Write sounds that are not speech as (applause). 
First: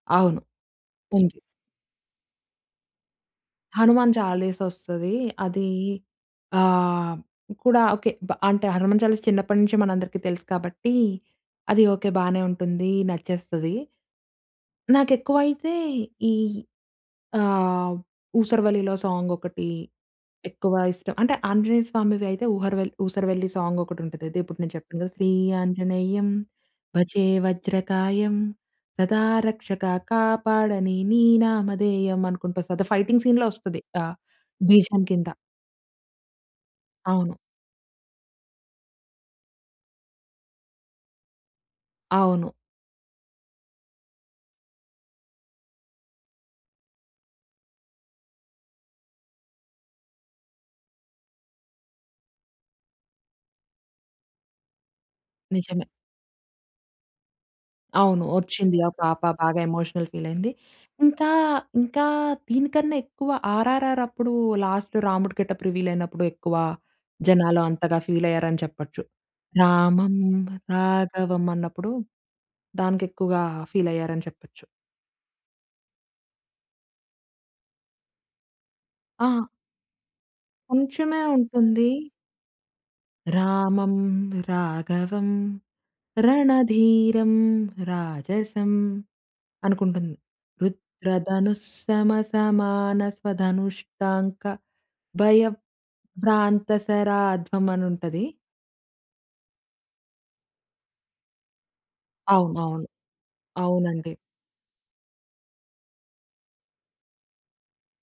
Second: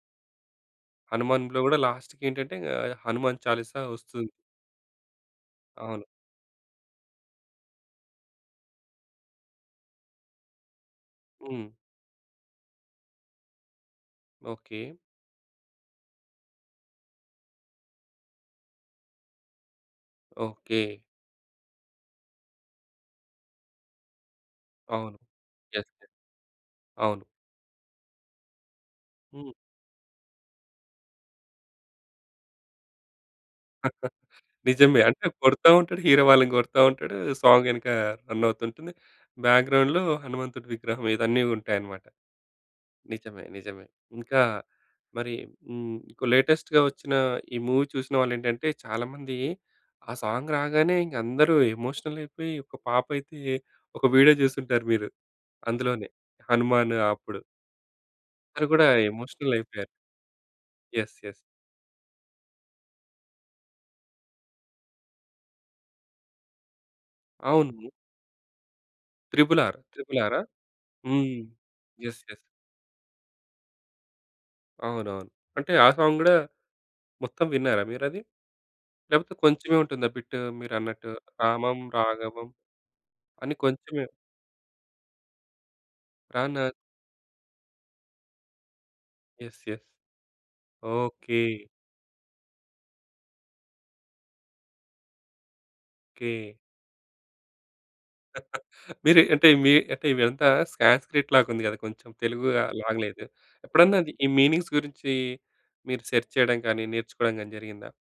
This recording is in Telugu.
అవును. ఉంది. 'హనుమాన్‌'లో కూడా లాస్ట్‌కి ఏంటంటే ఆహ్, హనుమాన్ చాలీసా హనుమాన్ వస్తుం చాలిస్ ఒస్తది. అది అవును. ఆహ్, కూడా ఓకే. బ అంటే హనుమాన్ చాలీస్ చిన్నపట్నుంచి మనందరికి తెలుసు కాబట్టి. హ్మ్. అది ఓకే, బానే ఉంటుంది. నచ్చేస్తది. ఓకే. నాకెక్కువైతే ఈ ఆహ్, 'ఊసరవెల్లి'లో సాంగ్ ఒకటి ఎక్కువ ఓకే. ఇష్టం. అంటే ఆంజనేయ స్వామివివైతే ఊహరవెల్ 'ఊసరవెల్లి' సాంగొకటుంటది. అదే ఇప్పుడు నేను చెప్పాను కదా! అవును. Sri yes, yes. ఆంజనేయం అవును. భజే వజ్రకాయం సదా హ్మ్. రక్షక కాపాడని నీ నామధేయం. అనుకుంటూ వస్తది. ఫైటింగ్ సీన్‌లో ఒస్తది (laughs) ఆహ్, నిజమే. భీషం అంటే కింద. కొడతా ఉంటాడు హీరో వాళ్ళని గొడతా ఉంటాడు, అవును. సాంగ్ ఎనుక రన్నావుతూ ఉంటుంది. బ్యాక్‌గ్రౌండ్‌లో హనుమంతుడు విగ్రహం ఇదన్నీ ఉంటాయన్నమాట. అవును. నిజమే, నిజమే. ఇంకా మరి హ్మ్, కు లేటెస్ట్‌గా వచ్చిన ఈ మూవీ చూసిన వాళ్ళేంటంటే, చాలా మంది ఆ సాంగ్ రాగానే ఇంక అందరూ ఎమోషనల్ అయిపోయి ఒక పాపయితే ఒక వీడియో జూసుంటారు మీరు. నిజమే. అందులోనే, 'హనుమాన్' అప్పుడు. అవును. అందరు ఓచ్చింది. కూడా ఆ పాప బాగా ఎమోషనలైపోయారు. ఎమోషనల్ ఫీలయింది. యెస్, ఇంకా, యెస్. ఇంకా దీనికన్నా ఎక్కువ 'ఆర్ఆర్‌ఆర్' అప్పుడు లాస్ట్‌లో రాముడు గెటప్ రివీలైనప్పుడు, ఎక్కువ జనాలు అవును. అంతగా ఫీల్ అయ్యారని చెప్పొచ్చు. 'త్రిపుల్ ఆర్,' రామం 'త్రిపుల్ ఆరా?' హ్మ్. రాఘవం అన్నప్పుడు, యెస్. యెస్. దానికి ఎక్కువగా ఫీలైయ్యారని చెప్పొచ్చు. అవునవును. అంటే ఆ సాంగ్ గుడా మొత్తం విన్నారా మీరది? లేపోతే ఆ! కొంచెమే ఉంటుందా బిట్టు మీరన్నట్టు? కొంచెమే 'రామం ఉంటుంది. రాఘవం.' అని రామం కొంచెమే రాఘవం రణ రణధీరం రాజసం యెస్, యెస్. అనుకుంటుంది. రుద్ర ఓకే. ధనుస్స సమాన స్వధనుష్ఠాంక కే భయభ్రాంతసరాధ్వం అనుంటది. (laughs) మీరు, అంటే మీ అంటే మీదంతా సంస్క్రిట్‌లాగుంది కదా! కొంచెం అవు తెలుగు ఆహ్, అవును. లాగలేదు. ఎప్పుడనన్నా అది అవునండి. ఈ మీనింగ్స్ గురించి, మీరు సెర్చ్ చేయడం గాని, నేర్చుకోవడం కానీ జరిగిందా?